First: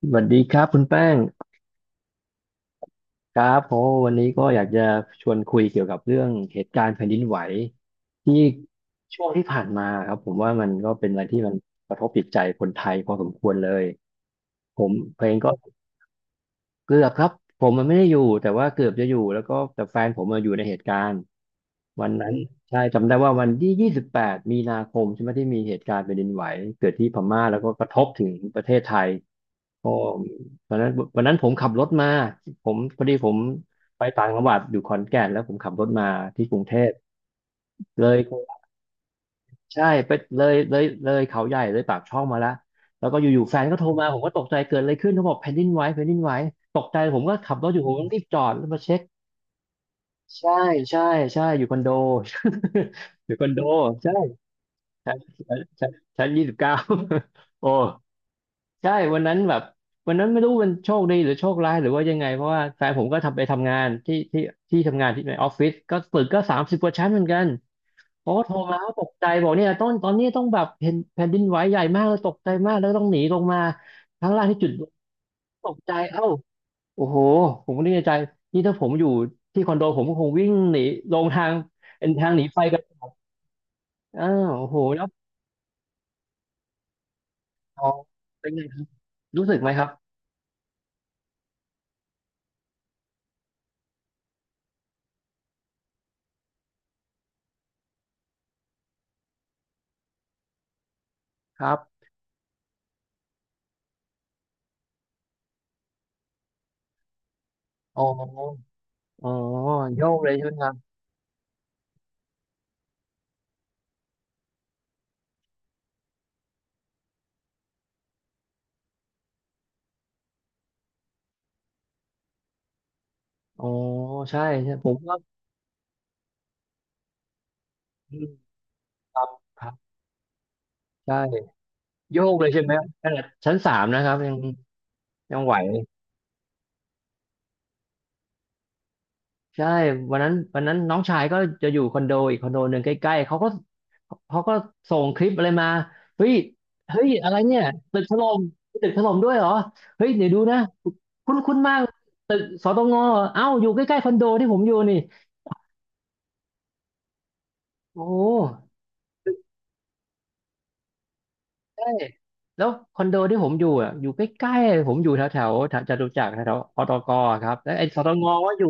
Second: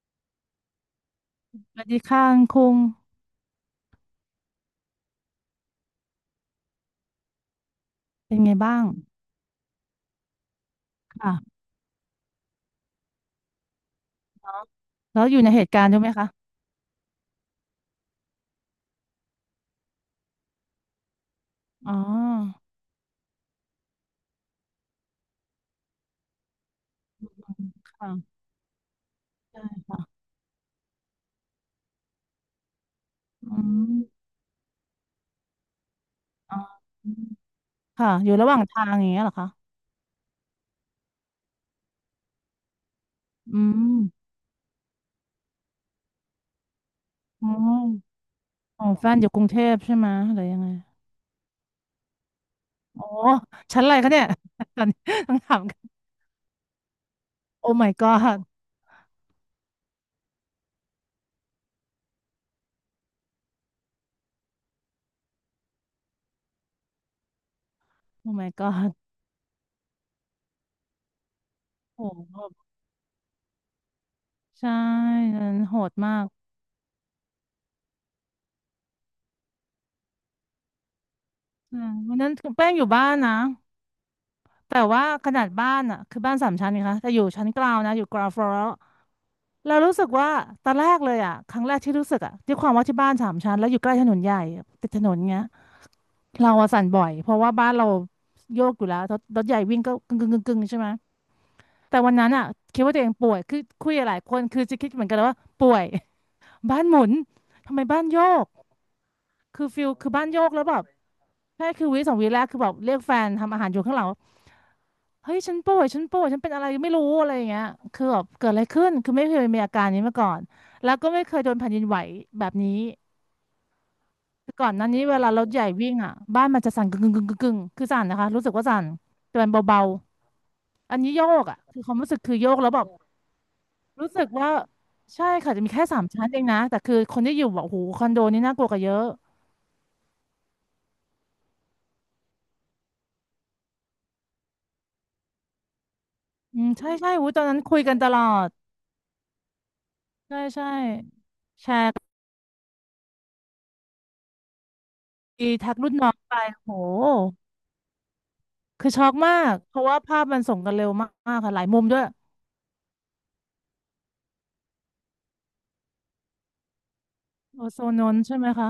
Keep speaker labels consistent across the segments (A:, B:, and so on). A: สวัสดีครับคุณแป้ง
B: สวัสดีค่ะคุณคุง
A: ครับเพราะว่าวันนี้ก็อยากจะชวนคุยเกี่ยวกับเรื่องเหตุการณ์แผ่นดินไหวที่
B: เป็นไงบ้าง
A: ช่วงที่ผ่านมาครับผมว่ามันก็เป็นอะไรที่มั
B: ค่ะ
A: นกระทบจิตใจคนไทยพอสมควรเลยผมเพ
B: แล้
A: ล
B: วอ
A: ง
B: ยู่
A: ก็
B: ในเหตุการณ์ด้วยไหมคะ
A: เกือบครับผมมันไม่ได้อยู่แต่ว่าเกือบจะอยู่แล้วก็แต่แฟนผมมาอยู่ในเหตุการณ์
B: อ๋อ
A: วันนั้นใช่จำได้ว่าวันที่28มีนาคมใช่ไหมที่มีเหตุการณ์แผ่นดินไหวเกิดที่พม่าแล้วก็กระทบ
B: ค่ะ
A: ถึงประเทศไทย
B: ใช่
A: โอ้
B: ค่ะ
A: วันนั้นวันนั้นผมขับรถมาผมพอดีผม
B: อื
A: ไปต่า
B: ม
A: งจังหวัดอยู่ขอนแก่นแล้วผมขับรถมาที่ก
B: อ๋
A: รุงเท
B: อ
A: พเล
B: ค่ะอยู่ระห
A: ย
B: ว่างทางอย่างเงี้ยเหรอคะ
A: ใช่ไปเลยเลยเลยเขาใหญ่เลยปากช่องมาแล้วแล้วก็อยู่ๆแฟ
B: อื
A: นก็โทรมาผม
B: ม
A: ก็ตกใจเกิดอะไรขึ้นเขาบอกแผ่นดินไหวแผ่นดินไหวตกใจผมก็
B: อ๋
A: ขั
B: อ
A: บรถอยู่ผมก็รีบจอดแล้วมา
B: ของ
A: เช็ค
B: แฟนอยู่กรุงเทพใช่ไหมหรื
A: ใช่
B: อยังไง
A: ใช่ใช่อยู่คอนโด
B: โอ้
A: อยู่คอนโด
B: ชั้นอะไร
A: ใช่
B: คะเนี่ย ตอนนี้
A: ชั้น
B: ต้องถา
A: ชั้น
B: มกัน
A: ชั้นยี่สิบเก้า โอ้
B: โอ้ my god
A: ใช่ วันนั้นแบบ วันนั้นไม่รู้มันโชคดีหรือโชคร้ายหรือว่ายังไงเพราะว่าแฟนผมก็ทำไปทำงานที่ทำงานที่ในออฟฟิศก็ตึกก็30กว่าชั้นเหมือนกัน
B: โอ้
A: เขาก็
B: my
A: โทรมา
B: god
A: เขาตกใจบอกเนี่ยต้นตอนนี้ต้องแบบเห็นแผ่นดินไหวใหญ่มาก
B: โอ้
A: เลยตกใจ
B: โห
A: มากแล้วต้องหนีลงมาข้างล่างที่จุ
B: ใช่
A: ด
B: นั้น
A: ต
B: โห
A: กใจ
B: ดมา
A: เอ้า
B: ก
A: โอ้โห ผมก็นึกในใจ นี่ถ้าผมอยู่ที่คอนโดผมก็คงวิ่งหนีลงทาง
B: อืม
A: เป็น
B: วัน
A: ทา
B: นั้
A: ง
B: น
A: หนีไฟ
B: แป้ง
A: กัน
B: อยู่บ้านนะ
A: อ้าวโอ้โห
B: แต่
A: แล้
B: ว่า
A: ว
B: ขนาดบ้านอ่ะคือบ้านสามชั้นนะคะแต่อยู่ชั้นกลาง
A: อ๋อ
B: นะอยู่กราวฟลอ
A: เป็น
B: ร์
A: ไงครับรู้สึกไหม
B: เรา
A: ครับ
B: รู้สึกว่าตอนแรกเลยอ่ะครั้งแรกที่รู้สึกอ่ะด้วยความว่าที่บ้านสามชั้นแล้วอยู่ใกล้ถนนใหญ่ติดถนนเงี้ยเราอะสั่นบ่อยเพราะว่าบ้านเราโยกอยู่แล้วรถใหญ่วิ่งก็กึ่งกึ่งกึ่งกึ่งใช่ไหม
A: ครับ
B: แต่วันนั้นอ่ะคิดว่าตัวเองป่วยคือคุยกับหลายคนคือจะคิดเหมือนกันเลยว่าป่วย บ้านหมุนทำไมบ้า
A: อ๋อ
B: นโยก
A: อ๋อ
B: คือฟิล
A: โย
B: คือ
A: ก
B: บ้า
A: เล
B: น
A: ย
B: โย
A: ใช่
B: ก
A: ไหม
B: แล้
A: ค
B: ว
A: รั
B: แบบ
A: บ
B: แค่คือวิสองวิแรกคือแบบเรียกแฟนทำอาหารอยู่ข้างหลัง เฮ้ยฉันป่วยฉันป่วยฉันเป็นอะไรไม่รู้อะไรอย่างเงี้ยคือแบบเกิดอะไรขึ้นคือไม่เคยมีอาการนี้มาก่อนแล้วก็ไม่เคยโดนแผ่นดินไหวแบบนี้
A: อ๋อใช่
B: คือก่อ
A: ใช่
B: นห
A: ผ
B: น้า
A: ม
B: นี้
A: ก็
B: เวลารถใหญ่วิ่งอ่ะบ้านมันจะสั่นกึ่งกึ่งกึ่งกึ่งกึ่งคือสั่น
A: อื
B: นะ
A: ม
B: คะรู้สึกว่าสั่น
A: ครับ
B: แต่มัน
A: ครับ
B: เบาๆอันนี้
A: ใช่
B: โยกอ่ะคือความรู้สึ
A: โย
B: ก
A: ก
B: คือ
A: เล
B: โย
A: ย
B: ก
A: ใช่
B: แล้
A: ไห
B: ว
A: ม
B: แบบ
A: ขนาดชั้นสามนะค
B: รู้
A: รับ
B: สึก
A: ยัง
B: ว่าใช่
A: ยังไห
B: ค่ะ
A: ว
B: จะมีแค่สามชั้นเองนะแต่คือคนที่อยู่บบโหคอนโดนี่น่ากลัวกว่าเยอะ
A: ใช่วันนั้นวันนั้นน้องชายก็จะอยู่คอนโดอีกคอนโดหนึ่งใกล้ๆเขาก็ส่งคลิปอะไรมาเฮ้ย
B: อืมใช่
A: เฮ้ย
B: ใช่หู
A: อะไร
B: ตอน
A: เนี่
B: นั้น
A: ย
B: คุยกัน
A: ตึก
B: ต
A: ถ
B: ลอ
A: ล่ม
B: ด
A: ตึกถล่มด้วยเหรอเฮ้ยเดี๋ยว
B: ใช่
A: ดูนะ
B: ใช่
A: คุ้นคุ้น
B: แช
A: มาก
B: ร์
A: ตึกสตงเอ้าอยู่ใกล้ๆคอนโดที่ผมอยู่นี่
B: ทักรุ่นน้องไปโห
A: โอ้
B: คือช็อกมากเพราะว่าภาพมันส่งกันเร็วมากๆค่ะหลายมุ
A: ใช่
B: มด้วย
A: แล้วคอนโดที่ผมอยู่อ่ะอยู่ใกล้ๆผมอยู่แถวแถวจตุจักรแถวอตกครับ
B: โอ
A: แล้ว
B: โซ
A: ไอ้
B: น
A: ส
B: น
A: ต
B: นท์
A: ง
B: ใช่ไหม
A: ว่อยู่
B: คะ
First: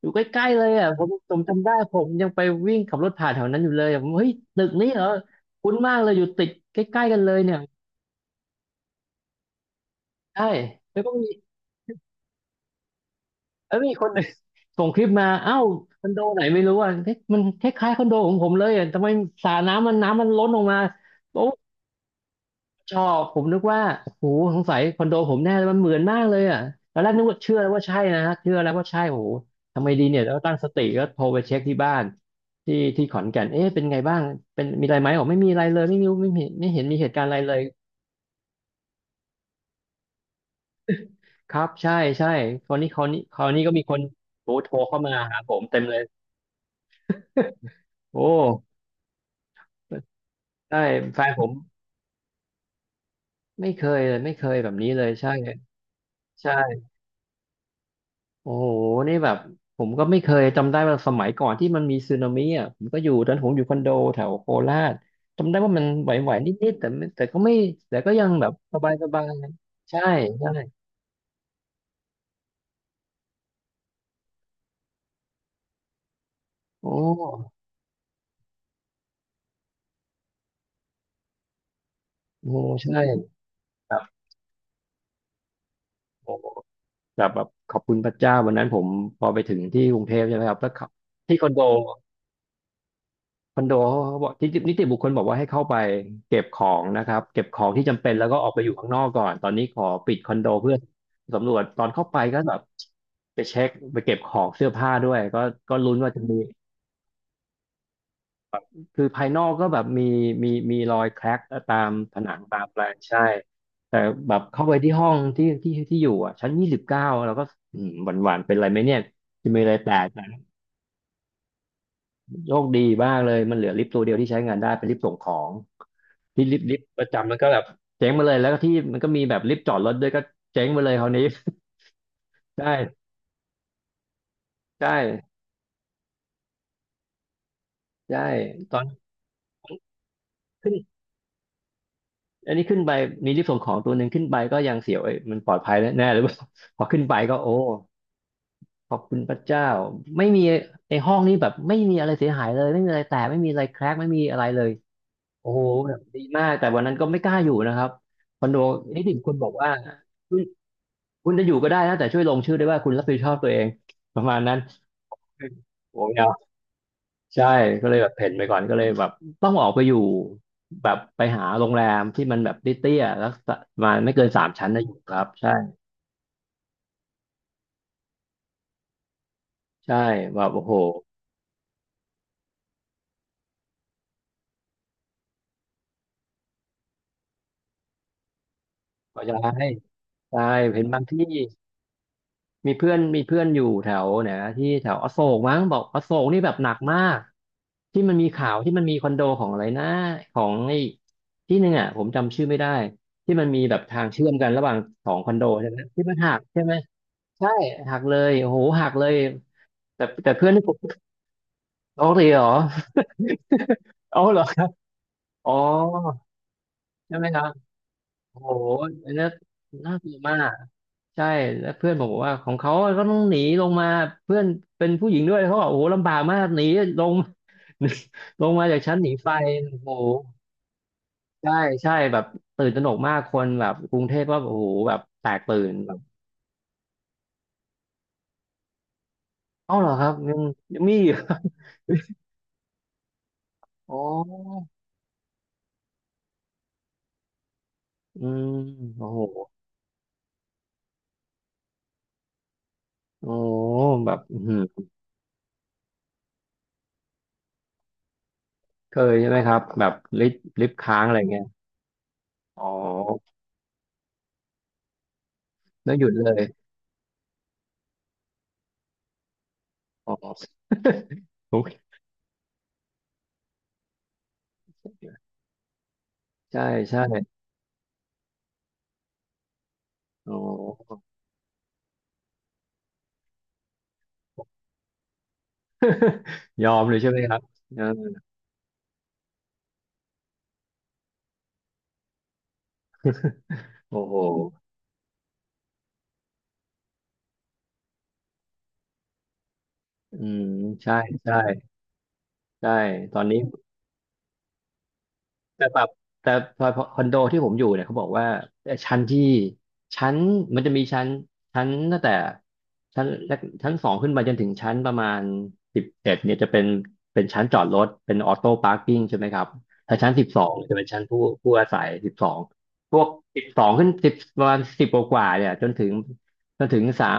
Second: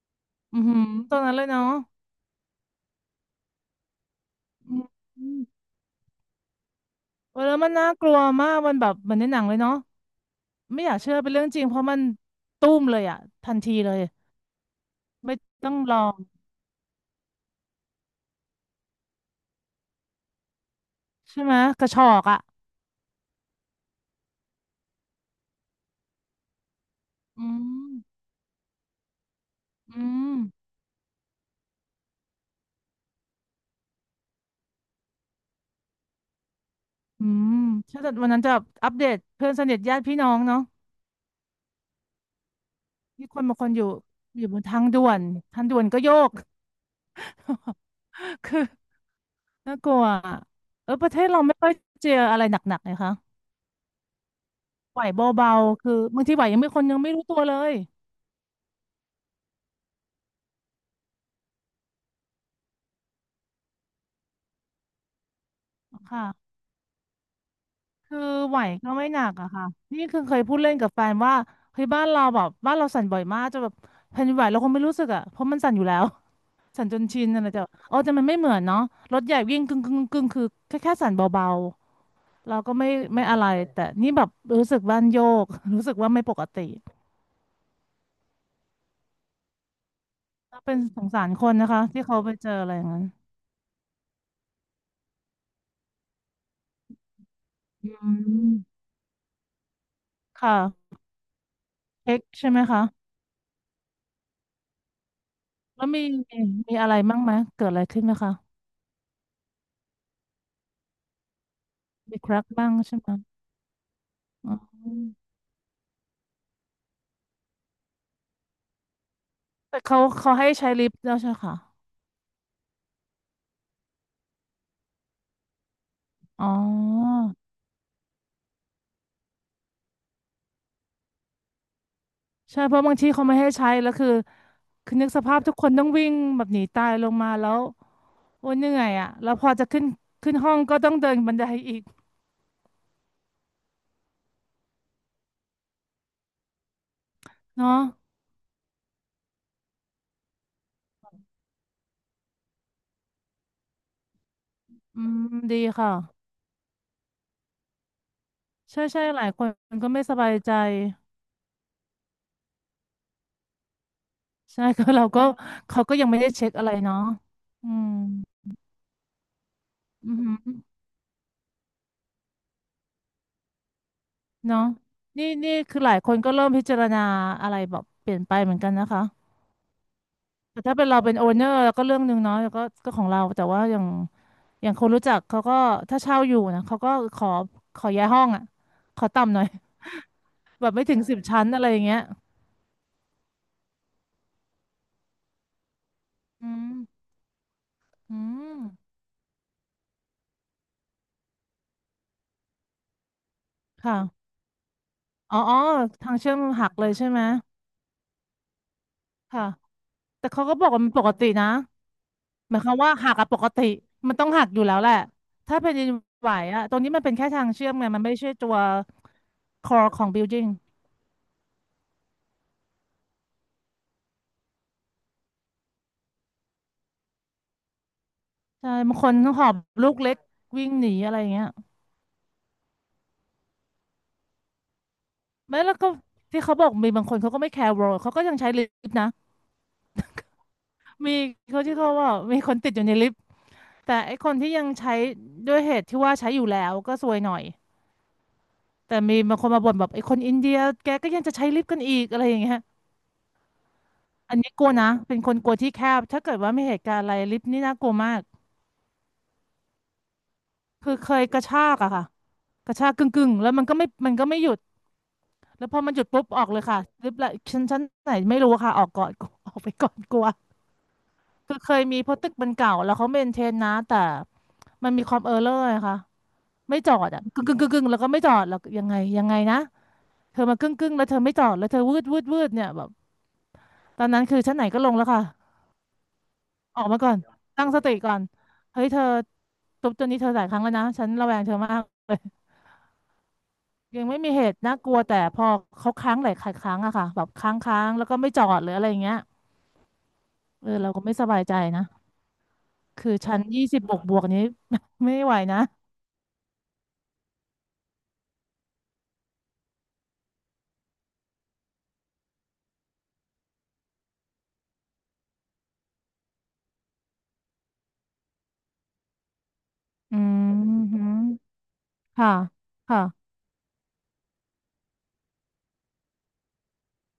A: อยู่ใกล้ๆ
B: อื
A: เล
B: อ
A: ย
B: หือ
A: อ่ะผม
B: ตรง
A: ผ
B: นั้น
A: ม
B: เลยเนาะ
A: จำได้ผมยังไปวิ่งขับรถผ่านแถวนั้นอยู่เลยอะผมเฮ้ยตึ
B: อ
A: กนี้เหรอ
B: ืม
A: คุ้นมากเลยอยู่ติดใกล้ๆกันเล
B: เอ
A: ย
B: อ
A: เนี่
B: แล้
A: ย
B: วมันน่ากลัวมากมันแบบเหมือนในหนังเลยเนาะ
A: ใช่
B: ไม่อยา
A: แล้
B: ก
A: วก็
B: เชื่อ
A: มี
B: เป็นเรื่องจริงเพราะมันตุ้มเลยอะทันที
A: แล้วมี
B: เลย
A: คนหนึ่ง ส่งคลิปมา
B: ไม่
A: เอ้า
B: ต้องร
A: ค
B: อ
A: อนโดไหนไม่รู้อ่ะเฮ้ยมันคล้ายๆคอนโดของผมเลยอ่ะทำไมสระน้ำมันน้ำมันล้นออกมาโอ้
B: ใช่ไหมกระชอกอะ
A: ชอบผมนึกว่าโอ้โหสงสัยคอนโดผมแน่เลยมันเหมือนมากเลยอ่ะตอนแรกนึกว่า
B: อื
A: เชื่อแล้วว่า
B: ม
A: ใช่นะฮะเชื่อแล้วว่าใช่โอ้โหทำไมดี
B: อื
A: เนี่ยแล้
B: ม
A: วตั้งสติก็โทรไปเช็คที่บ้าน ที่ที่ขอนแก่นเอ๊ะเป็นไงบ้างเป็นมีอะไรไหมบอกไม่มีอะไรเลยไม่มีไม่เห็นไม่เห็นมีเหตุการ
B: อื
A: ณ์อะไรเล
B: ม
A: ย
B: ใช่แต่วันนั้นจะอัปเดตเพื่อนสนิทญาติพี่น้องเนาะ
A: ครับใช่ใช่คราวนี้คราวนี้
B: มี
A: ค
B: คน
A: ราว
B: บาง
A: นี้
B: ค
A: ก็
B: นอ
A: มี
B: ยู่
A: คน
B: อ
A: โท
B: ยู่
A: ร
B: บน
A: โทร
B: ทาง
A: เข้า
B: ด่ว
A: มา
B: น
A: หาผ
B: ทา
A: ม
B: งด่
A: เต็
B: ว
A: ม
B: น
A: เล
B: ก็
A: ย
B: โยก
A: โอ
B: คือ
A: ้
B: น่ากลัวอะ
A: ใช่
B: เออประเท
A: แฟ
B: ศ
A: น
B: เรา
A: ผม
B: ไม่ค่อยเจออะไรหนักๆเลยค่ะ
A: ไม่เคยเลยไม่เคยแบบนี้
B: ไหว
A: เลยใช่
B: เบาๆคือบางทีไหวยังไม่ค
A: ใช่
B: นยังไม่รู้ตัวเลย
A: โอ้โห นี่แบบผมก็ไม่เคยจำได้ว่าสมัยก่อนที่มันมีสึนามิอ่ะผมก็อยู่ตอนผมอยู่คอนโดแถวโคราชจำได้ว่ามันไหวๆ
B: ค่ะ
A: นิดๆแต่ไม่แต่ก็ไม่แต่ก็
B: คือ
A: ยังแบบ
B: ไหว
A: ส
B: ก็ไม่ห
A: บา
B: นัก
A: ย
B: อะค่ะ
A: ๆใช่
B: นี่คือเคยพูดเล่น
A: ใช่
B: กับแฟนว่าเฮ้ยบ้านเราแบบบ้านเราสั่นบ่อยมากจะแบบแผ่นดินไหวเราคงไม่รู้สึกอะเพราะมันสั่นอยู่แล้ว สั่
A: โอ
B: นจนชินอะไร
A: ้
B: แต่เออแต่มันไม่เหมือนเนาะรถใหญ่วิ่งกึ่งกึ่งกึ่งคือแค่สั่นเบาๆ
A: โอ้
B: เราก็ไม่
A: ใช่
B: ไม่อะไรแต่
A: แบบ
B: นี่แบบรู้สึกบ้านโยก รู้สึกว่าไม่
A: โอ้
B: ปกติ
A: แบบแบบขอบคุณพระเจ้าวันนั้นผมพอไปถึงที่กรุงเทพใช่ไหมครับแล้ว
B: เป็น
A: ขับ
B: สงสาร
A: ที่
B: ค
A: คอน
B: น
A: โด
B: นะคะที่เขาไปเจออะไรอย่างนั้น
A: คอนโดเขาบอกทีตนิติบุคคลบอกว่าให้เข้าไปเก็บของนะครับเก็บของที่
B: อื
A: จำเป็นแล้วก็ออ
B: ม
A: กไปอยู่ข้างนอกก่อนตอนนี้ขอปิดคอน
B: ค
A: โดเพื่อ
B: ่ะ
A: สำรวจตอนเข้าไป
B: เอ็ก
A: ก็
B: ใช่
A: แบ
B: ไหม
A: บ
B: คะ
A: ไปเช็คไปเก็บของเสื้อผ้าด้วยก็ก็
B: แล้ว
A: ลุ้นว่าจะมี
B: มีมีอะไรบ้างไหมเกิดอะไรขึ้นไหมคะ
A: คือภายนอกก็แบบมีมีมีรอยแคร็กตามผ
B: มีค
A: นัง
B: รัก
A: ตาม
B: บ้าง
A: อะไร
B: ใช่ไหม
A: ใช่แต่แบบ
B: อ๋
A: เข้าไป
B: อ
A: ที่ห้องที่อยู่อ่ะชั้นยี่สิบเก้าแล้วก็อืมหวั่นๆเป็นไรไหมเนี่ยจะมีอะไร
B: แต่
A: แต
B: เขา
A: ก
B: เขาให้ใช้ลิฟต์แล้วใช่ค่ะ
A: โชคดีมากเลยมันเหลือลิฟต์ตัวเดียวที่ใช้งานได้เป็นลิฟต์ส่งของที่
B: อ๋อ
A: ลิฟต์ประจำมันก็แบบเจ๊งมาเลยแล้วก็ที่มันก็มีแบบลิฟต์จอดรถด้วยก็เจ๊งมาเลยคราวนี้
B: ใช่
A: ใช่
B: เพราะบางทีเขาไม่ให้ใช้แล้วคือ
A: ใช
B: คือนึกส
A: ่
B: ภาพทุกคนต้องวิ่งแบบหนีตายลงมาแล้ว
A: ใช่
B: โอ้ยเห
A: ต
B: นื่
A: อ
B: อ
A: น
B: ยอ่ะแล้วพอจะขึ้นขึ้นห้อง
A: ขึ้น
B: ก็ต้องเดินบันไดอีก
A: อันนี้ขึ้นไปมีลิฟต์ส่งของตัวหนึ่งขึ้นไปก็ยังเสียวเอ้ยมันปลอดภัยแน่หรือเปล่า พอขึ้นไปก็โอ้
B: เนาะ
A: ขอบคุณพระเจ้าไม่มีไอ้ห้องนี้แบบไม่มีอะไรเสียหายเลยไม่มีอะไรแตกไม่มีอะไรแครกไม่มีอะไรเลย
B: อืม
A: โอ้
B: ดี
A: โห
B: ค่ะ
A: แบบดีมากแต่วันนั้นก็ไม่กล้าอยู่นะครับคอนโด
B: ใช่
A: นิ
B: ใช่
A: ติ
B: ห
A: บุค
B: ลาย
A: คล
B: ค
A: บอกว่า
B: นก็ไม่สบายใจ
A: คุณจะอยู่ก็ได้นะแต่ช่วยลงชื่อด้วยว่าคุณรับผิดชอบตัวเองประมาณนั้น
B: ใช่ ก็เราก็เขาก็
A: โอ้
B: ยัง
A: ย
B: ไม่ได้
A: เอา
B: เช็คอะไรเนาะ
A: ใช่
B: อื
A: ก็
B: ม
A: เลยแบบเพ่นไปก่อนก็เลยแบบต้องออกไปอยู่
B: อือหือ
A: แบบไปหาโรงแรมที่มันแบบเตี้ยๆแล้วประมาณไม่เกินสาม
B: เนาะ
A: ชั้นนะอยู่ครั
B: นี่
A: บ ใช่
B: นี่คือหลายคนก็เริ่มพิจารณาอะไรแบบเปลี่ยนไปเหมือนกันนะคะ
A: ใช่แบบ
B: แต่
A: โอ้โห
B: ถ้าเป็นเราเป็นโอเนอร์ก็เรื่องหนึ่งเนาะแล้วก็ก็ของเราแต่ว่าอย่างคนรู้จักเขาก็ถ้าเช่าอยู่นะเขาก็ขอขอย้ายห้องอ่ะขอ
A: ก็จะ
B: ต่ำหน่อย
A: ให้ใช่
B: แบบ
A: เห็
B: ไม่
A: น
B: ถึ
A: บา
B: ง
A: ง
B: สิบ
A: ที่
B: ชั้นอะไรอย่างเงี้ย
A: มีเพื่อนอยู่แถวไหนนะที่แถวอโศกมั้งบอกอโศกนี่
B: อื
A: แบบหนั
B: ม
A: กมากที่มั
B: อื
A: นมีข่า
B: ม
A: วที่มันมีคอนโดของอะไรนะของไอ้ที่หนึ่งอ่ะผมจำชื่อไม่ได้ที่มันมีแบบ
B: ค่ะ
A: ทางเชื่อมกันระหว่างสองคอ
B: อ๋
A: น
B: อ
A: โด
B: อ๋อ
A: ใช่ไหมที่
B: ทา
A: มั
B: ง
A: นหั
B: เชื่อม
A: กใช่
B: หั
A: ไหม
B: กเลยใช่ไหม
A: ใช่หักเลยโอ้โหหักเลย
B: ค่ะ
A: แต่
B: แต่
A: แต่
B: เขา
A: เพื่อน
B: ก็
A: ที่
B: บอก
A: ผม
B: ว่ามันปกตินะ
A: โอ้เลยเหรอ
B: หมายความว่าหักอะปกติ มัน
A: โอ้อ
B: ต้อง
A: เหร
B: หั
A: อ
B: ก
A: ค
B: อยู่
A: รับ
B: แล้วแหละ
A: อ๋อ
B: ถ้าแผ่นดินไหวอะตรงนี้มันเป็
A: ใช่
B: น
A: ไหม
B: แค่
A: ค
B: ทา
A: รั
B: ง
A: บ
B: เชื่อมไงมันไม่ใช่
A: โอ้
B: ตั
A: โห
B: ว
A: อันนี้
B: core
A: น่า
B: ขอ
A: ก
B: ง
A: ลัวมา
B: building
A: ก ใช่แล้วเพื่อนผมบอกว่าของเขาก็ต้องหนีลงมาเพื่อนเป็นผู้หญิงด้วยเขาบอกโอ้โหลำบากมากหนีลง ลงมา
B: ใช่
A: จากชั้
B: บา
A: น
B: ง
A: ห
B: ค
A: นี
B: น
A: ไฟ
B: ต้องหอบ
A: โอ้
B: ลู
A: โห
B: กเล็กวิ่งหนีอะไรอย่างเงี้ย
A: ใช่ใช่แบบตื่นตระหนกมากคนแบบกรุงเทพก็โอ้โหแบบแตกตื่
B: ไม่
A: น
B: แล้วก็
A: แบบ
B: ที่เขาบอกมีบางคนเขาก็ไม่แคร์ world เขาก็ยังใช้ลิฟต์นะ
A: เอ้าเหรอครับยังมีอยู่
B: มีเขาที่เขาว่ามีคนติดอยู่ในลิฟต์
A: อ๋อ
B: แต่ไอ้คนที่ยังใช้ด้วยเหตุที่ว่าใช้อยู่แล้วก็ซวยหน่อย
A: อืม
B: แต่
A: โอ้
B: มี
A: โห
B: บางคนมาบ่นแบบไอ้คนอินเดียแกก็ยังจะใช้ลิฟต์กันอีกอะไรอย่างเงี้ย
A: โอ้โหแบบ
B: อั
A: อื้
B: น
A: อ
B: นี้
A: หื
B: กลัว
A: อ
B: นะเป็นคนกลัวที่แคบถ้าเกิดว่ามีเหตุการณ์อะไรลิฟต์นี่น่ากลัวมาก
A: เคยใช่ไหมครับแบบลิฟต์
B: คือ
A: ค้าง
B: เค
A: อะไร
B: ยก
A: เงี้
B: ระ
A: ย
B: ชากอะค่ะ
A: อ๋อ
B: กระชากกึ่งกึ่งแล้วมันก็ไม่หยุดแล้วพอมั
A: แล้
B: น
A: ว
B: หยุ
A: ห
B: ด
A: ยุด
B: ปุ๊บ
A: เล
B: อ
A: ย
B: อกเลยค่ะลิฟต์ละชั้นไหนไม่รู้ค่ะออกก่อน ออกไปก่อน
A: อ๋อ
B: กลัว
A: โอ
B: คือเคยมีเพราะตึกมันเก่าแล้วเขาเมนเทนนะแต่มันมี
A: เค
B: ความเออร์เลอร์ค่ะ
A: ใช่
B: ไม่จอ
A: ใช่
B: ดอะกึ่งกึ่งกึ่งกึ่งแล้วก็ไม่จอดแล้วยังไงยังไงนะ
A: อ๋อ
B: เธอมากึ่งกึ่งแล้วเธอไม่จอดแล้วเธอวืดวืดวืดเนี่ยแบบตอนนั้นคือชั้นไหนก็ลงแล้วค่ะ
A: ยอ
B: อ
A: ม
B: อก
A: เลย
B: มา
A: ใช่
B: ก่อ
A: ไห
B: น
A: มครับ
B: ตั้งส
A: เอ
B: ติก่อน
A: อ
B: เฮ้ยเธอทุบตัวนี้เธอหลายครั้งแล้วนะฉันระแวงเธอมากเลย
A: โอ้
B: ยัง
A: โห
B: ไม่มีเหตุน่ากลัวแต่พอเขาค้างหลายครั้งอะค่ะแบบค้างค้างแล้วก็ไม่จอดหรืออะไรอย่างเงี้ย
A: อืม
B: เออเรา
A: ใช่
B: ก็ไม่ส
A: ใช่
B: บายใจนะ
A: ใช่
B: คือ
A: ตอน
B: ชั้
A: นี้
B: นยี่สิบบวกบวกนี้ ไม่ไหวนะ
A: แต่แบบแต่พอคอนโดที่ผมอยู่เนี่ยเขาบอกว่าชั้นที่ชั้นมันจะมีชั้นชั้นตั้งแต่ชั้นแรกชั้นสองขึ้นไปจนถึงชั้นประมาณ11เนี่ยจะเป็นชั้นจอดรถเป็นออโต้พาร์กิ้งใช่ไหมครับถ้าชั้น
B: อื
A: สิบสองจะ
B: ม
A: เป็นชั้
B: ฮึ
A: นผู้อาศัยสิบสอ
B: ค่ะ
A: งพ
B: ค่ะ
A: วกสิบสองขึ้นสิบประมาณสิบกว่าๆเนี่ยจนถึงสาม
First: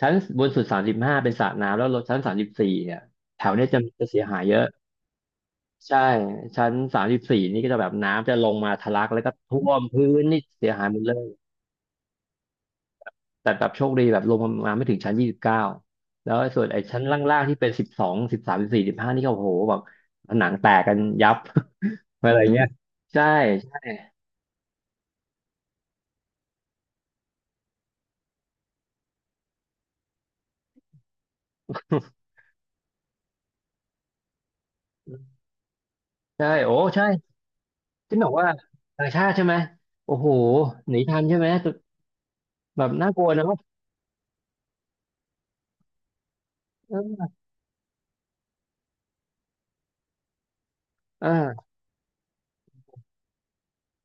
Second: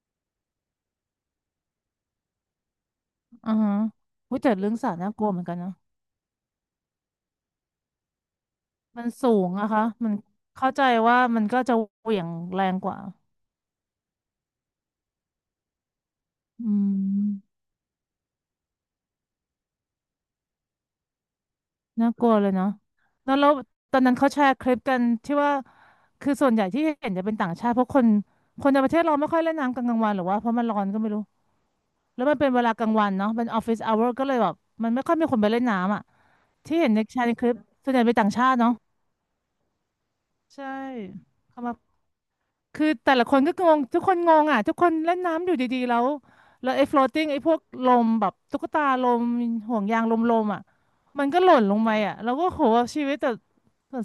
A: ชั้นบนสุด35เป็นสระน้ำแล้วลงชั้นสามสิบสี่เนี่ยแถ
B: อื
A: ว
B: อ
A: เนี้ย
B: ฮะ
A: จะเสีย
B: วิ
A: หาย
B: จั
A: เย
B: ด
A: อะ
B: เรื่องสัตว์น่ากลัวเหมือนกันนะ
A: ใช่ชั้น34นี่ก็จะแบบน้ำจะลงมาทะลั
B: มัน
A: กแล้ว
B: สู
A: ก็
B: ง
A: ท่
B: อะ
A: วม
B: คะ
A: พื้
B: มัน
A: นนี่เสี
B: เข้า
A: ย
B: ใจ
A: หายหมดเล
B: ว่า
A: ย
B: มันก็จะเหวี่ยงแรงกว่า
A: แต่แบบโชคดีแบบลงมาไม่ถึงชั้น29แล้วไอ้ส่วน
B: อื
A: ไอ้ชั้นล่างๆที่
B: ม
A: เป็น12 13 14 15นี่ก็โอ้โหแบบผนังแตกกันยับ
B: น่า กลั
A: อะ
B: ว
A: ไร
B: เลย
A: เงี้ย
B: เนาะ
A: ใช่
B: แล้ว
A: ใช่
B: ตอนนั้นเขาแชร์คลิปกันที่ว่าคือส่วนใหญ่ที่เห็นจะเป็นต่างชาติ เพราะคนในประเทศเราไม่ค่อยเล่นน้ำกลางวันหรอว่าเพราะมันร้อนก็ไม่รู้แล้วมันเป็นเวลากลางวันเนาะเป็นออฟฟิศอเวอร์ก็เลยแบบมันไม่ค่อยมีคน ไปเล่นน้ำอ่ะ
A: ใช่โอ้
B: ที่เห็นใน
A: ใช่
B: แชร์ในคลิปส่วนใหญ่เป็
A: ที่
B: น
A: บ
B: ต่าง
A: อก
B: ชา
A: ว่า
B: ติเนาะ
A: ต่างชาติใช่ไหมโอ้โห
B: ใช่
A: หนีทันใช่ไหม
B: เขามา
A: แบ
B: คือ
A: บน่า
B: แต่
A: กลั
B: ละ
A: ว
B: ค
A: เน
B: น
A: อะ
B: ก็งง ทุกคนงงอ่ะทุกคนเล่นน้ำอยู่ดีๆแล้วแล้วไอ้
A: เอ
B: floating ไอ้
A: อ
B: พวกลมแบบตุ๊กตาลมห่วงยางลมๆอ่ะมันก็หล่น
A: เออ
B: ลงไปอ่ะเราก็โหชีวิตแต่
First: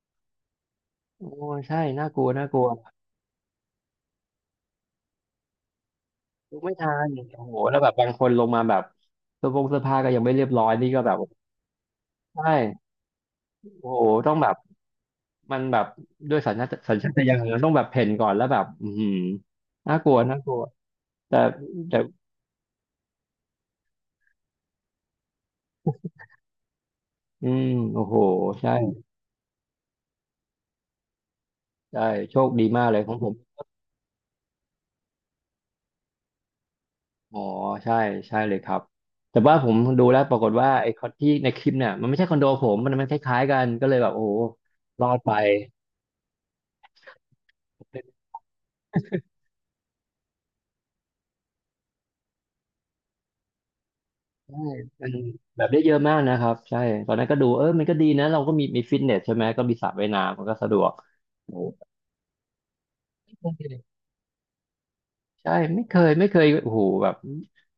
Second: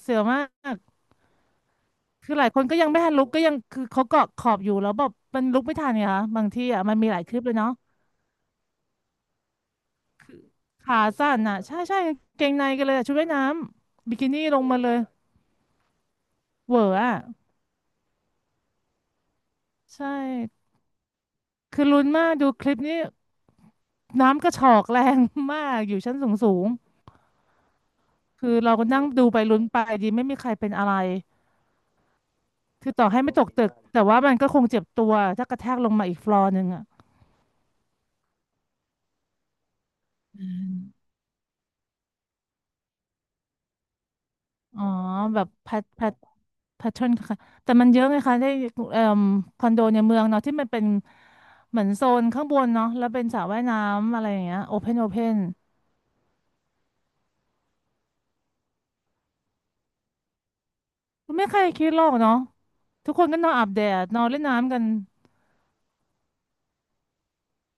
B: เสียวมาก
A: โอ้ใช่น่ากลัว
B: คือห
A: น่า
B: ลาย
A: ก
B: ค
A: ลั
B: น
A: ว
B: ก็ยังไม่ทันลุกก็ยังคือเขาเกาะขอบอยู่แล้วแบบมันลุกไม่ทันไงคะบาง
A: ลุก
B: ที่
A: ไม่
B: อ่ะ
A: ทั
B: มัน
A: น
B: มีหลายคลิป
A: โอ้
B: เล
A: โห
B: ยเนาะ
A: แล้วแบบบางคนลงมาแบบเสื้อผงเสื้อผ้าก็ยังไม่เรียบร้อยนี่ก็
B: ขา
A: แบบ
B: สั้นอ่ะใช่ใช่กาง
A: ใช
B: เกงในกัน
A: ่
B: เลยอะชุดว่ายน้
A: โอ้โห
B: ำบิกิ
A: ต้อง
B: นี่
A: แบบ
B: ลงมาเลย
A: มันแบบด้วย
B: เหวอ
A: สัญชา
B: อ่ะ
A: ตญาณมันต้องแบบเพ่นก่อนแล้วแบบอือหือน่าก
B: ใช่
A: ลัวน่ากลัวแต่
B: คือ
A: แต่
B: ลุ้นมากดูคลิปนี้น้ำกระฉอกแรงมากอยู่ชั้นสูงสูง
A: อืมโอ้โห
B: คือ
A: ใช่
B: เราก็นั่งดูไปลุ้นไปดีไม่มีใครเป็นอะไร
A: ใช่โชคดีมาก
B: คือ
A: เลย
B: ต่อ
A: ของ
B: ให้
A: ผ
B: ไม่
A: ม
B: ตกตึกแต่ว่ามันก็คงเจ็บตัวถ้ากระแทกลงมาอีกฟลอร์หนึ่งอ่ะ
A: อ๋อใช่ใช่เลยครับแต่ว่าผมดูแล้วปรากฏว่าไอ้คอนที่ในคลิปเนี่ยมันไม่ใช่คอนโดผมมันมันคล้ายๆกันก็เลยแบบโอ้โห
B: อ๋อ
A: รอดไป
B: แบบแพทเทิร์นค่ะแต่มันเยอะไงคะได้เอ่อคอนโดในเมืองเนาะที่มันเป็นเหมือนโซนข้างบนเนาะแล้วเป็นสระว่ายน้ำอะไรอย่างเงี้
A: ใช่
B: ยโอเพนโอ
A: มัน
B: เพน
A: แบบได้เยอะมากนะครับใช่ตอนนั้นก็ดูเออมันก็ดีนะเราก็มีฟิตเนสใช่ไหมก็มีสระว่ายน้ำมันก็สะดวก
B: ไม่
A: โอ้
B: ใครคิดหรอกเนาะทุกคนก็นอ
A: ไม่
B: น
A: เค
B: อาบ
A: ย
B: แดดนอนเล่นน้ำกัน
A: ใช่ไม่เคยไม่เคยโอ้โหแบบ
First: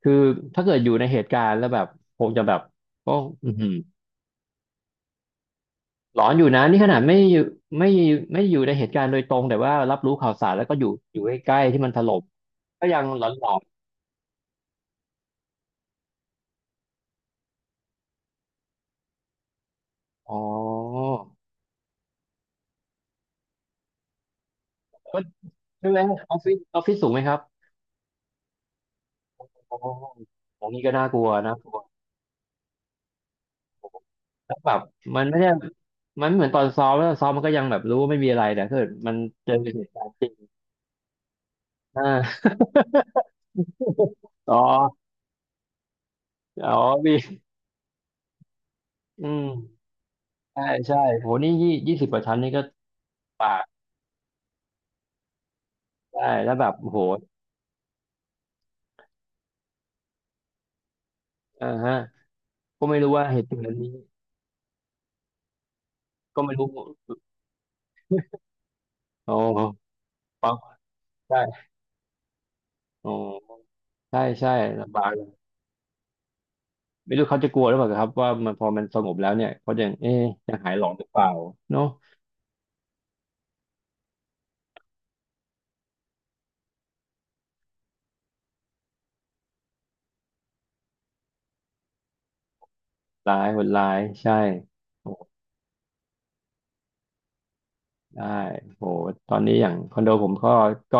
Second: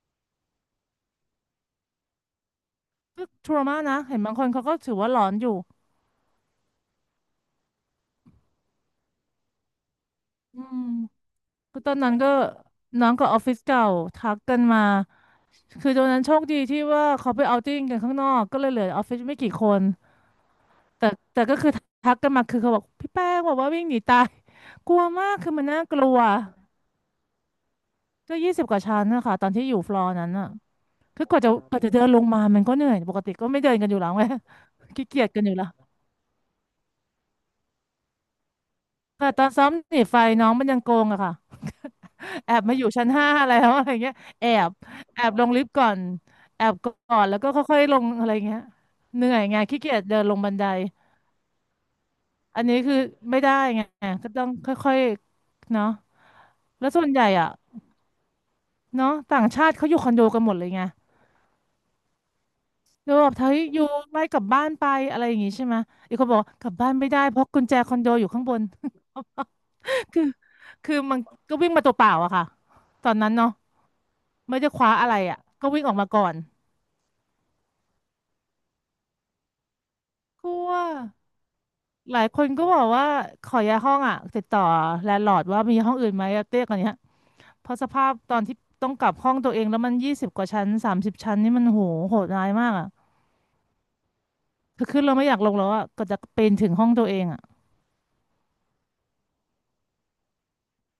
A: คือถ้าเกิดอยู่ในเหตุการณ์แล้วแบบคงจะแบบก็
B: ก็
A: อื
B: ท
A: อ
B: ร
A: หือ
B: มานนะเห็นบางคนเขาก็ถือว่าหลอนอยู่
A: หลอนอยู่นะนี่ขนาดไม่อยู่ไม่ไม่อยู่ในเหตุการณ์โดยตรงแต่ว่ารับรู้ข่าวสาร
B: อื
A: แล้วก็
B: ม
A: อยู่ใกล้ๆ
B: คื
A: ที่
B: อ
A: มั
B: ต
A: น
B: อ
A: ถ
B: นนั้
A: ล่
B: น
A: ม
B: ก็
A: ก็ยัง
B: น้อง
A: หล
B: กับ
A: อ
B: ออฟฟิศ
A: น
B: เก่าทักกันมาคือตอนนั้นโชคดีที่ว่าเขาไปเอาท์ติ้งกันข้างนอกก็เลยเหลือออฟฟิศไม่กี่คน
A: ๆอ๋อ
B: แต่ก็คือทักกันมาคือเขาบอกพี่แป้งบอกว่าวิ่งหนีตายกลัว
A: ก็
B: มากคือมันน่า
A: ใช่
B: ก
A: ไหม
B: ลัว
A: ออฟฟิศสูงไหมครับ
B: ก็ยี่สิบกว่าชั้นนะคะตอนที่อ
A: อ๋อ
B: ยู่ฟลอร์นั้นอ่ะ
A: ของนี้ก็น่ากลั
B: คือ
A: ว
B: กว่าจะ
A: นะ
B: กว่าจะเดินลงมามันก็เหนื่อยปกติก็ไม่เดินกันอยู่แล้วไง
A: แล้วแบบ
B: ขี้เกี
A: มัน
B: ยจ
A: ไม่
B: กัน
A: ได้
B: อยู่แล้ว
A: มันเหมือนตอนซ้อมแล้วซ้อมมันก็ยังแบบรู้ว่าไม่มีอะไรแต่ถ้าเกิดมัน
B: แต่ตอ
A: เจ
B: น
A: อ
B: ซ้อม
A: เหตุ
B: หนี
A: การณ์
B: ไฟ
A: จริง
B: น้องมันยังโกงอะค่ะ
A: อ่า
B: แอบมาอยู่ชั้น5แล้วอะไรเงี้ย แอ
A: อ๋อ
B: บแอบลงลิฟต์ก่อนแอ
A: อ๋อ
B: บก
A: มี
B: ่อนแล้วก็ค่อยๆลงอะไรเงี้ยเห
A: อื
B: นื่อยไงขี้
A: ม
B: เกียจเดินลงบัน
A: ใช่
B: ได
A: ใช่โหนี่ยี่สิบกว่าชั้นนี่
B: อั
A: ก็
B: นนี้คือไม่
A: ปา
B: ได้
A: ก
B: ไงก็ต้องค่อยๆเนาะ
A: ได้แล้วแบบ
B: แล้ว
A: โห
B: ส่วนใหญ่อะเนาะต่างชาติเขาอยู่คอนโดกันหมดเลยไง
A: อ่าฮะก็ไม่รู้
B: เดี๋ยว
A: ว่า
B: แบบ
A: เหตุ
B: เฮ้
A: กา
B: ย
A: ร
B: อ
A: ณ์
B: ยู่
A: นี้
B: ไล่กลับบ้านไปอะไรอย่างงี้ใช่ไหม อีกคนบอก
A: ก็
B: ว่า
A: ไม่
B: ก
A: รู้
B: ลับบ้านไม่ได้เพราะกุญแจคอนโดอยู่ข้างบน
A: โอ้
B: คือ
A: ฟัง
B: คือมันก็
A: ใช่
B: วิ่งมาตัวเปล่าอะค่ะต
A: โอ้
B: อนนั้นเนาะ
A: ใช่ใช่
B: ไม่ได้คว้า
A: ลำบา
B: อะ
A: ก
B: ไร
A: เลย
B: อะก็วิ่งออกมาก่อน
A: ไม่รู้เขาจะกลัวหรือเปล่าครับว่ามันพอมันสงบแล้วเนี่ยเขาจะเอ๊ะ
B: ก
A: จะ
B: ลัว
A: หายหลอนหรือเปล่าเนาะ
B: หลายคนก็บอกว่าขอย้ายห้องอะติดต่อแลนด์ลอร์ดว่ามีห้องอื่นไหมอะเตี้ยกว่านี้เพราะสภาพตอนที่ต้องกลับห้องตัวเองแล้วมันยี่สิบกว่าชั้น30ชั้นนี่มันโหโหดร้ายมากอะ
A: ร้ายโหดร้ายใช่
B: คือขึ้นเราไม่อยากลงแล้วอะก็จะปีนถึงห้องตัวเองอะ
A: ได้โหตอนนี้อย่างคอนโดผมก็ก็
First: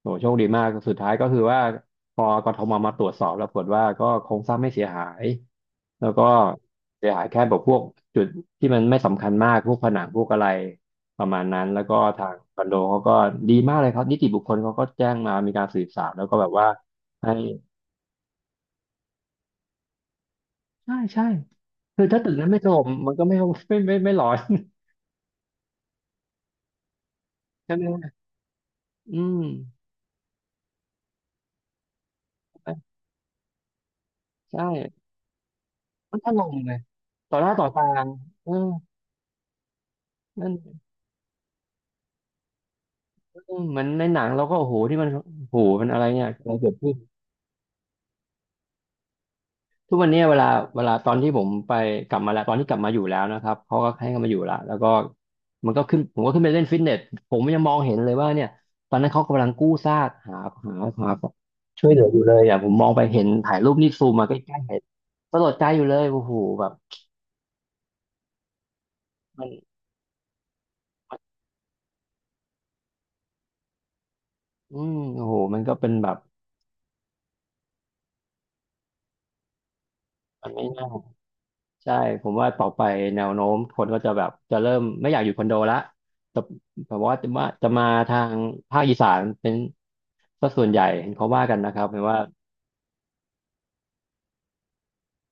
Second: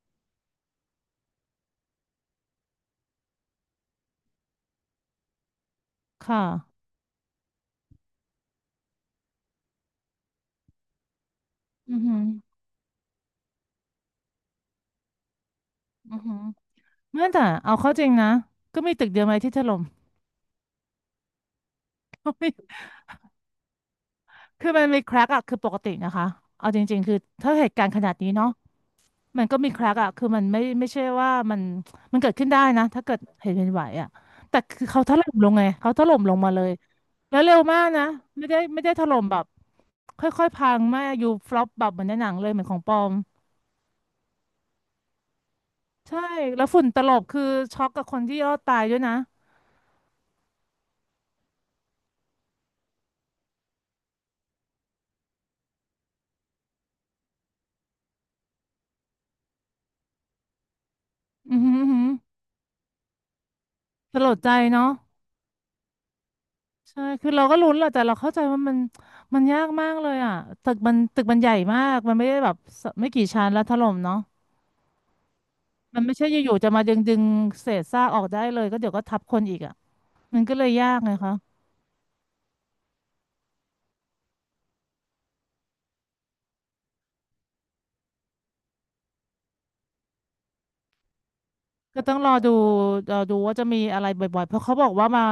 A: โหโชคดีมากสุดท้ายก็คือว่าพอกทมมาตรวจสอบแล้วผลว่าก็โครงสร้างไม่เสียหายแล้วก็
B: ค่ะ
A: เสียหายแค่แบบพวกจุดที่มันไม่สำคัญมากพวกผนังพวกอะไรประมาณนั้นแล้วก็
B: อือหือ
A: ทางคอนโดเขาก็ดีมากเลยครับนิติบุคคลเขาก็แจ้งมามีการสืบสาว
B: อือ
A: แล้วก็
B: หือ
A: แบบว่า
B: เมื่อ
A: ให้
B: แต่เอาเข้าจริงนะก็มีตึกเดียวไหมที่ถล่ม
A: ใช่ใช่คือถ้าตึกนั้นไม่ถล่ม มันก็ไม่ ไม่ไม่ร้อน
B: คือมันมีแครกอะคือปกตินะคะเอาจริงๆคือถ้าเห
A: ใช่
B: ตุ
A: ไหม
B: การณ์ขนาดนี้เนาะ
A: อืม
B: มันก็มีแครกอะคือมันไม่ใช่ว่ามันเกิดขึ้นได้นะถ้าเกิดเหตุเป็นไหวอะแต่
A: ใช่
B: คือเขาถล่มลงไงเขาถล่
A: มัน
B: ม
A: ก็
B: ลง
A: ล
B: มา
A: ง
B: เลย
A: เลยต่
B: แล้
A: อ
B: ว
A: หน้า
B: เร็ว
A: ต่อ
B: มา
A: ตา
B: กนะไม่
A: เออ
B: ได้ไม่ได้ถล่มแบบค่อ
A: นั่
B: ยๆพั
A: น
B: งไม่อยู่ฟลอปแบบเหมือนในหนังเลยเหมือนของปลอม
A: เออเหมือนในหนังเราก็โอ้โหที่มันโอ้โหมันอะไร
B: ใช่
A: เนี่ยอะไร
B: แล้ว
A: เกิด
B: ฝุ่น
A: ขึ้น
B: ตลบคือช็อกกับคนที่รอดตายด้วยนะ
A: ทุกวันเนี้ยเวลาเวลาตอนที่ผมไปกลับมาแล้วตอนที่กลับมาอยู่แล้วนะครับเขาก็ให้เขามาอยู่ละแล้วก็มันก็ขึ้นผมก็ขึ้นไปเล่นฟิตเนสผมยังมองเห็นเลยว่าเนี่ยตอนนั้นเขากำลังกู้ซากหาหา
B: อือหืออื้
A: ช่ว
B: อ
A: ยเห
B: หื
A: ลือ
B: อ
A: อยู่เลยอ่ะผมมองไปเห็นถ่ายรูปนี่ซูม
B: ส
A: มา
B: ล
A: ใก
B: ดใจ
A: ล้ๆเห็น
B: เนาะ
A: สลดใจอยู่เลยโอ้โหแบบ
B: ใช่คือเราก็ลุ้นแหละแต่เราเข้าใจว่ามันมั
A: มั
B: น
A: น
B: ยากมากเลยอ่ะตึกมันใหญ่มากมันไม่ได้แบบสไม่กี่ชั้นแล้วถล่มเนาะ
A: อืมโอ้โหมันก็เป็น
B: มัน
A: แบ
B: ไม่
A: บ
B: ใช่อยู่ๆจะมาดึงเศษซากออกได้เลยก็เดี๋ยวก็ทับคนอีกอ่ะมัน
A: มัน
B: ก็เล
A: ไม่
B: ย
A: น่า
B: ยากไงคะ
A: ใช่ผมว่าต่อไปแนวโน้มคนก็จะแบบจะเริ่มไม่อยากอยู่คอนโดละแต่แต่ว่าจะมาจะมาทางภาคอีสานเป็นสัส่วนใหญ่เห็นเขาว่ากันนะครับเห็
B: ก็
A: น
B: ต้อ
A: ว่า
B: งรอดูรอดูว่าจะมีอะไรบ่อยๆเพราะเขาบอกว่ามา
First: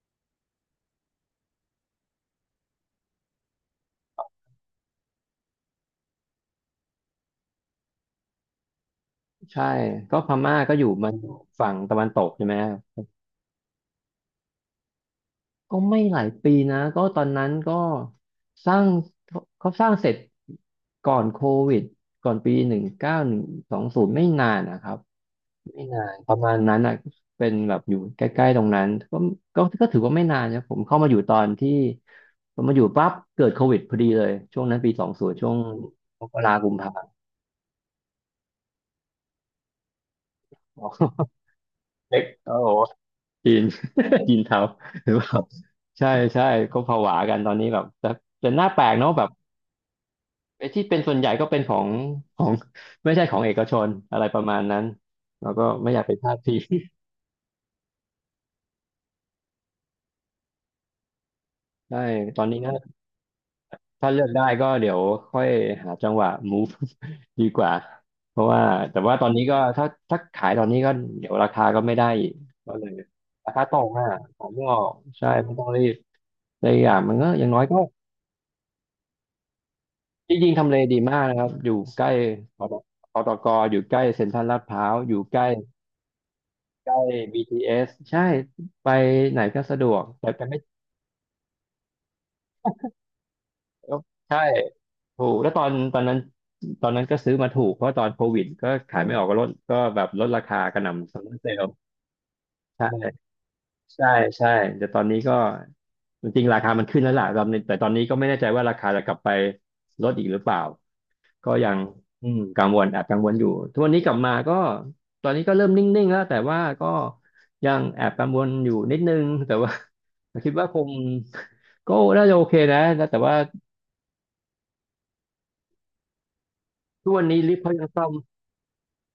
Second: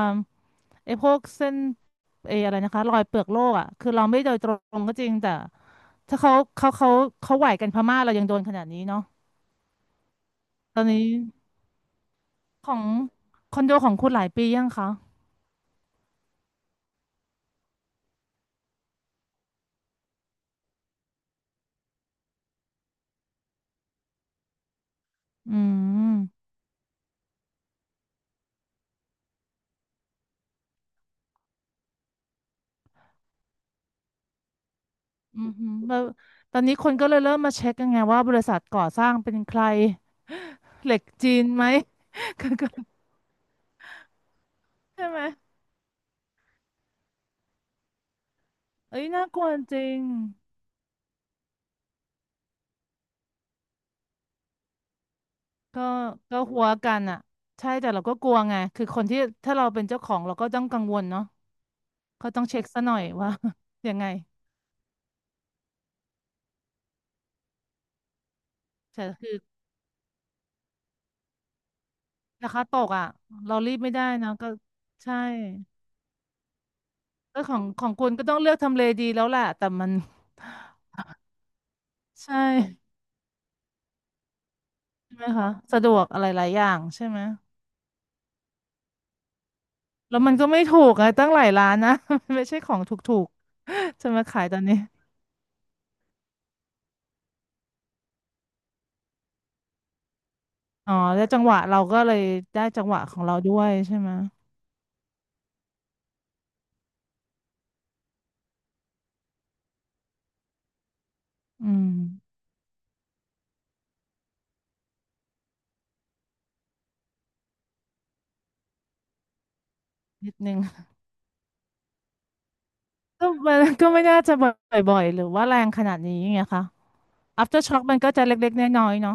B: ไอ้พวกเส้นอะไรนะคะรอยเปลือกโลกอ่ะคือเราไม่โดยตรงก็จริง แต่ถ้าเขาไหวกันพม่าเรายังโดนขนาดนี้เนาะ
A: ใช่ก็พม่าก็
B: ต
A: อ
B: อน
A: ยู่
B: นี้
A: มันฝั่งตะวันตกใช่ไหม
B: ของ
A: ครับ
B: คอนโดของคุณหลายปียังคะ
A: ก็ไม่หลายปีนะก็ตอนนั้นก็สร้างเขาสร้างเสร็จก่อนโควิดก่อนปีหนึ่งเก้าหนึ่งสองศูนย์ไม่นานนะครับ
B: อื
A: ไม่นาน
B: ม
A: ประมาณนั้นอ่ะเป็นแบบอยู่ใกล้ๆตรงนั้นก็ก็ถือว่าไม่นานนะผมเข้ามาอยู่ตอนที่ผมมาอยู่ปั๊บเกิดโควิดพอดีเลยช่วงนั้นปีสองศูนย์
B: อื
A: ช่
B: อ
A: วง
B: หือม
A: มกรา
B: ตอน
A: กุ
B: นี้
A: ม
B: ค
A: ภา
B: นก็เลยเริ่มมาเช็คกันไงว่าบริษัทก่อสร้างเป็นใคร
A: อ๋
B: เหล็ก
A: อ
B: จีนไหม
A: เล็กโอ้โหจีน จีนเทา
B: ใช่
A: หรือ
B: ไหม
A: เปล่าใช่ใช่ก็ผวากันตอนนี้แบบแต่แต่หน้าแปลก
B: เอ้ย
A: เนาะแบ
B: น่า
A: บ
B: กลัวจริง
A: ไอ้ที่เป็นส่วนใหญ่ก็เป็นของไม่ใช่ของเอกชนอะไรประมาณนั้นเราก็
B: ก็
A: ไม่อยากไปพลาดพิ
B: หั
A: ง
B: วกันอ่ะใช่แต่เราก็กลัวไงคือคนที่ถ้าเราเป็นเจ้าของเราก็ต้องกังวลเนาะ
A: ใช่
B: ก็
A: ตอ
B: ต้อง
A: นนี้
B: เช็ค
A: ก็
B: ซะหน่อย ว่า ยังไง
A: ถ้าเลือกได้ก็เดี๋ยวค่อยหาจังหวะ move ดีกว่าเพราะว่าแต่
B: แต่
A: ว่าตอน
B: คือ
A: นี้ก็ถ้าขายตอนนี้ก็เดี๋ยวราคาก็ไม่ได้อีก
B: ราคา
A: ก็
B: ต
A: เล
B: ก
A: ย
B: อ่ะ
A: รา
B: เรา
A: คา
B: รี
A: ต
B: บ
A: ก
B: ไม่ได้
A: อ่ะ
B: นะ
A: ขอ
B: ก็
A: งไม่ออก
B: ใช่
A: ใช่ไม่ต้องรีบแต่อกอย่างมันก็
B: ก็
A: อย่าง
B: ขอ
A: น้อ
B: ง
A: ยก็
B: ของคุณก็ต้องเลือกทำเลดีแล้วแหละแต่มัน
A: จริงๆทำเลดีมากนะครับ อยู่ใกล้
B: ใช่
A: ปตปตกอยู่ใกล้เซ็นทรัลลาดพร้าวอ
B: ใช่
A: ยู่
B: ไหม
A: ใกล้
B: คะสะดวกอะไรหลายอย่าง
A: ใกล้
B: ใช่ไหม
A: BTS ใช่ไปไหนก็สะดวก
B: แล้ว
A: แต่
B: มัน
A: แต่
B: ก็
A: ไม่
B: ไม่ถูกอะตั้งหลายร้านนะ มันไม่ใช่ของถูก
A: แล้ว
B: ๆจะมา
A: ใช่
B: ขายตอนนี้
A: ถูกแล้วตอนตอนนั้นก็ซื้อมาถูกเพราะตอนโควิดก็ขายไม่ออกก็ลดก็แบบลดราคากระห
B: อ๋อ
A: น่ำซัม
B: แล้ว
A: เมอ
B: จั
A: ร์
B: ง
A: เซ
B: หวะ
A: ล
B: เราก็เลยได้จังหวะของ
A: ใช่
B: เราด้วยใช่
A: ใช่
B: ไหม
A: ใช่แต่ตอนนี้ก็จริงๆราคามันขึ้นแล้วล่ะตอนนี้แต่ตอนนี้ก็ไม่แน่ใจว่าราคาจะกลับไปลดอีกหรือเปล่าก็
B: อื
A: ยัง
B: ม
A: อืมกังวลแอบกังวลอยู่ทุกวันนี้กลับมาก็ตอนนี้ก็เริ่มนิ่งๆแล้วแต่ว่าก็ยังแอบกังวลอยู่นิดนึงแต่ว่า
B: นิด
A: คิ
B: นึ
A: ด
B: ง
A: ว่าคง ก็น่าจะโอเคนะแต่
B: ก็
A: ว่า
B: มันก็ไม่น่าจะบ่อยๆหรือว่าแรงขนาดนี้ไงคะ
A: ทุกวันนี้ลิฟ
B: after
A: ต์เขา
B: shock
A: ยัง
B: มัน
A: ซ่อ
B: ก็
A: ม
B: จะเล็กๆน้อยๆเนาะ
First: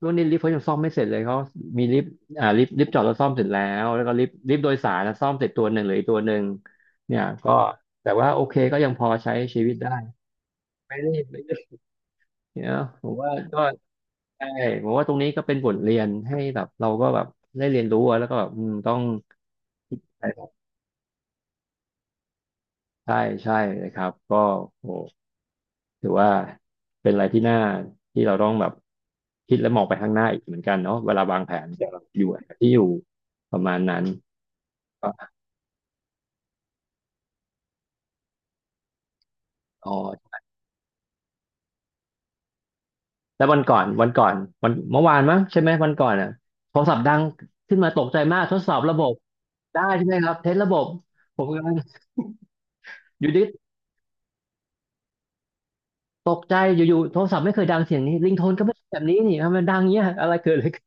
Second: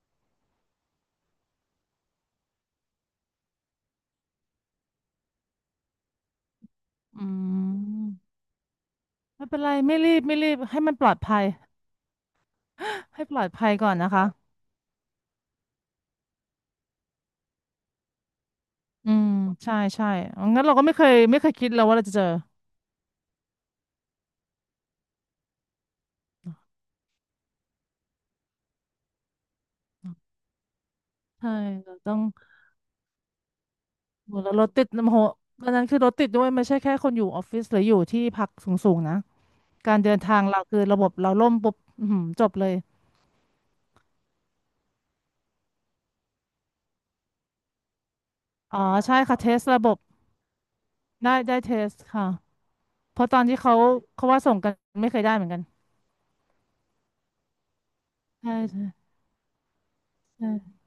A: ช่วนนี้ลิฟต์เขายังซ่อมไม่เสร็จเลยเขามีลิฟต์อ่าลิฟต์จอดแล้วซ่อมเสร็จแล้วแล้วก็ลิฟต์โดยสารนะซ่อมเสร็จตัวหนึ่งเหลืออีกตัวหนึ่งเนี่ย
B: อื
A: ก็แต่
B: ม
A: ว่าโอเคก็ยังพอใช้
B: ไม่เป็
A: ชี
B: นไร
A: วิตได้
B: ไม่รีบให้มัน
A: ไม่
B: ปล
A: ได้
B: อดภั
A: ไม่
B: ย
A: ได้เนี่ ผ ม
B: ให้
A: ว่า
B: ปลอด
A: ก็
B: ภัยก่อนนะคะ
A: ใช่ผมว่าตรงนี้ก็เป็นบทเรียนให้แบบเราก็แบบได้เรียนรู้อะแล้วก็แบบอืมต้อง
B: อืมใช่
A: ใ
B: ใช่งั้
A: ช
B: นเราก็ไม่เคยคิดเลยวว่าเราจะเจอ
A: ่ใช่เลยครับก็โอ้ถือว่าเป็นอะไรที่น่าที่เราต้องแบบคิดและมองไปข้างหน้าอีกเหมือนกันเนาะเวลาวาง
B: ใช่
A: แผนจะ
B: เราต้อ
A: อ
B: ง
A: ยู่ที่อยู่ประมาณนั้น
B: โหแล้วรถติดโหตอนนั้นคือรถติดด้วยไม่ใช่แค่คนอยู่ออฟฟิศหรืออยู่ที่พักสูงๆนะ
A: อ๋
B: การเดิน
A: อ
B: ทางเราคือระบบเราล่มปุ๊บอื้อหือจบเลย
A: แล้ววันก่อนวันเมื่อวานมั้งใช่ไหมวันก่อนอ่ะโทรศัพท์ดังขึ้นมาตกใจมากทดสอ
B: อ๋อ
A: บระบบ
B: ใช่ค่ะเทส
A: ได้
B: ระบบ
A: ใช่ไหมครับเทสระบบ
B: ได้
A: ผม
B: ได้
A: กำ
B: เท
A: ลัง
B: สค่ะ เพ
A: อ
B: ราะ
A: ยู่
B: ตอนที่
A: ดี
B: เขาว่าส่งกันไม่เคยได้เหมือนกัน
A: ตกใจอยู่ๆโทรศัพท์ไม่เคยดังเสียงนี้ริงโท
B: ใช่
A: นก็ไม่แบบ
B: ใช่
A: นี้นี่ทำไมดังเงี้ยอะไรเกิดอะไร
B: ใช่
A: ขึ้น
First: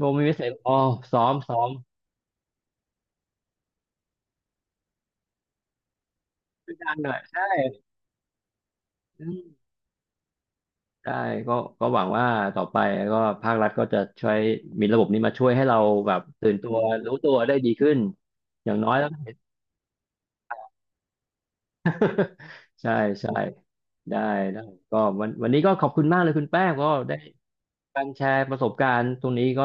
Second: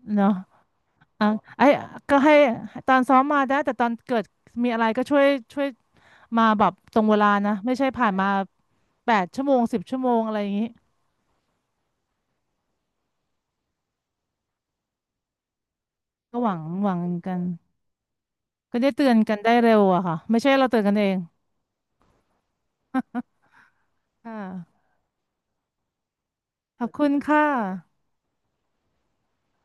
A: ผมมี
B: เนาะ
A: เมสเซจอ๋อซ้อ
B: อ่ะ
A: มซ้อ
B: ไอ้
A: ม
B: ก็ให้ตอนซ้อมมาได้แต่ตอนเกิดมีอะไรก็ช่วยมาแบ
A: ช่ว
B: บ
A: ยดัง
B: ตร
A: ห
B: ง
A: น่อ
B: เว
A: ย
B: ลา
A: ใช่
B: นะไม่ใช่ผ่านมาแป
A: อื
B: ด
A: ม
B: ชั่วโมง10 ชั่วโมงอะไรอย่างนี้
A: ใช่ก็ก็หวังว่าต่อไปก็ภาครัฐก็จะช่วยมีระบบนี้มาช่วยให้เราแบบ
B: ก็ห
A: ตื่
B: วั
A: น
B: ง
A: ตัว
B: หวัง
A: รู้ตั
B: กั
A: ว
B: น
A: ได้ดีขึ้นอย่าง
B: ก็
A: น้
B: ได้
A: อย
B: เตื
A: แล้ว
B: อนกันได้เร็วอะค่ะไม่ใช่เราเตือนกันเอง
A: ใช่ใช่ได้
B: ค่ะ
A: ได้ก็วันนี้ก็ขอบคุณมากเลยคุณแป้ง
B: ข
A: ก็
B: อบคุณ
A: ได้
B: ค่ะ
A: การแชร์ประสบการณ์ตรงนี้ก็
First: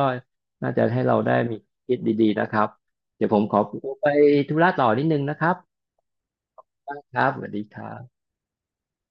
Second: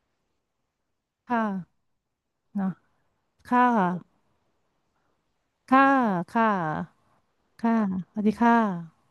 A: น่าจะให้เรา
B: ค
A: ได้มี
B: ่ะ
A: คิดดีๆนะครับ
B: เนาะ
A: เดี๋ยวผมขอ
B: ค่ะ
A: ตัวไปธุระต่อนิดนึงนะครับ
B: ค่ะค่ะ
A: ครับสวัสดีค
B: ค่ะ
A: รับ
B: สวัสดีค่ะ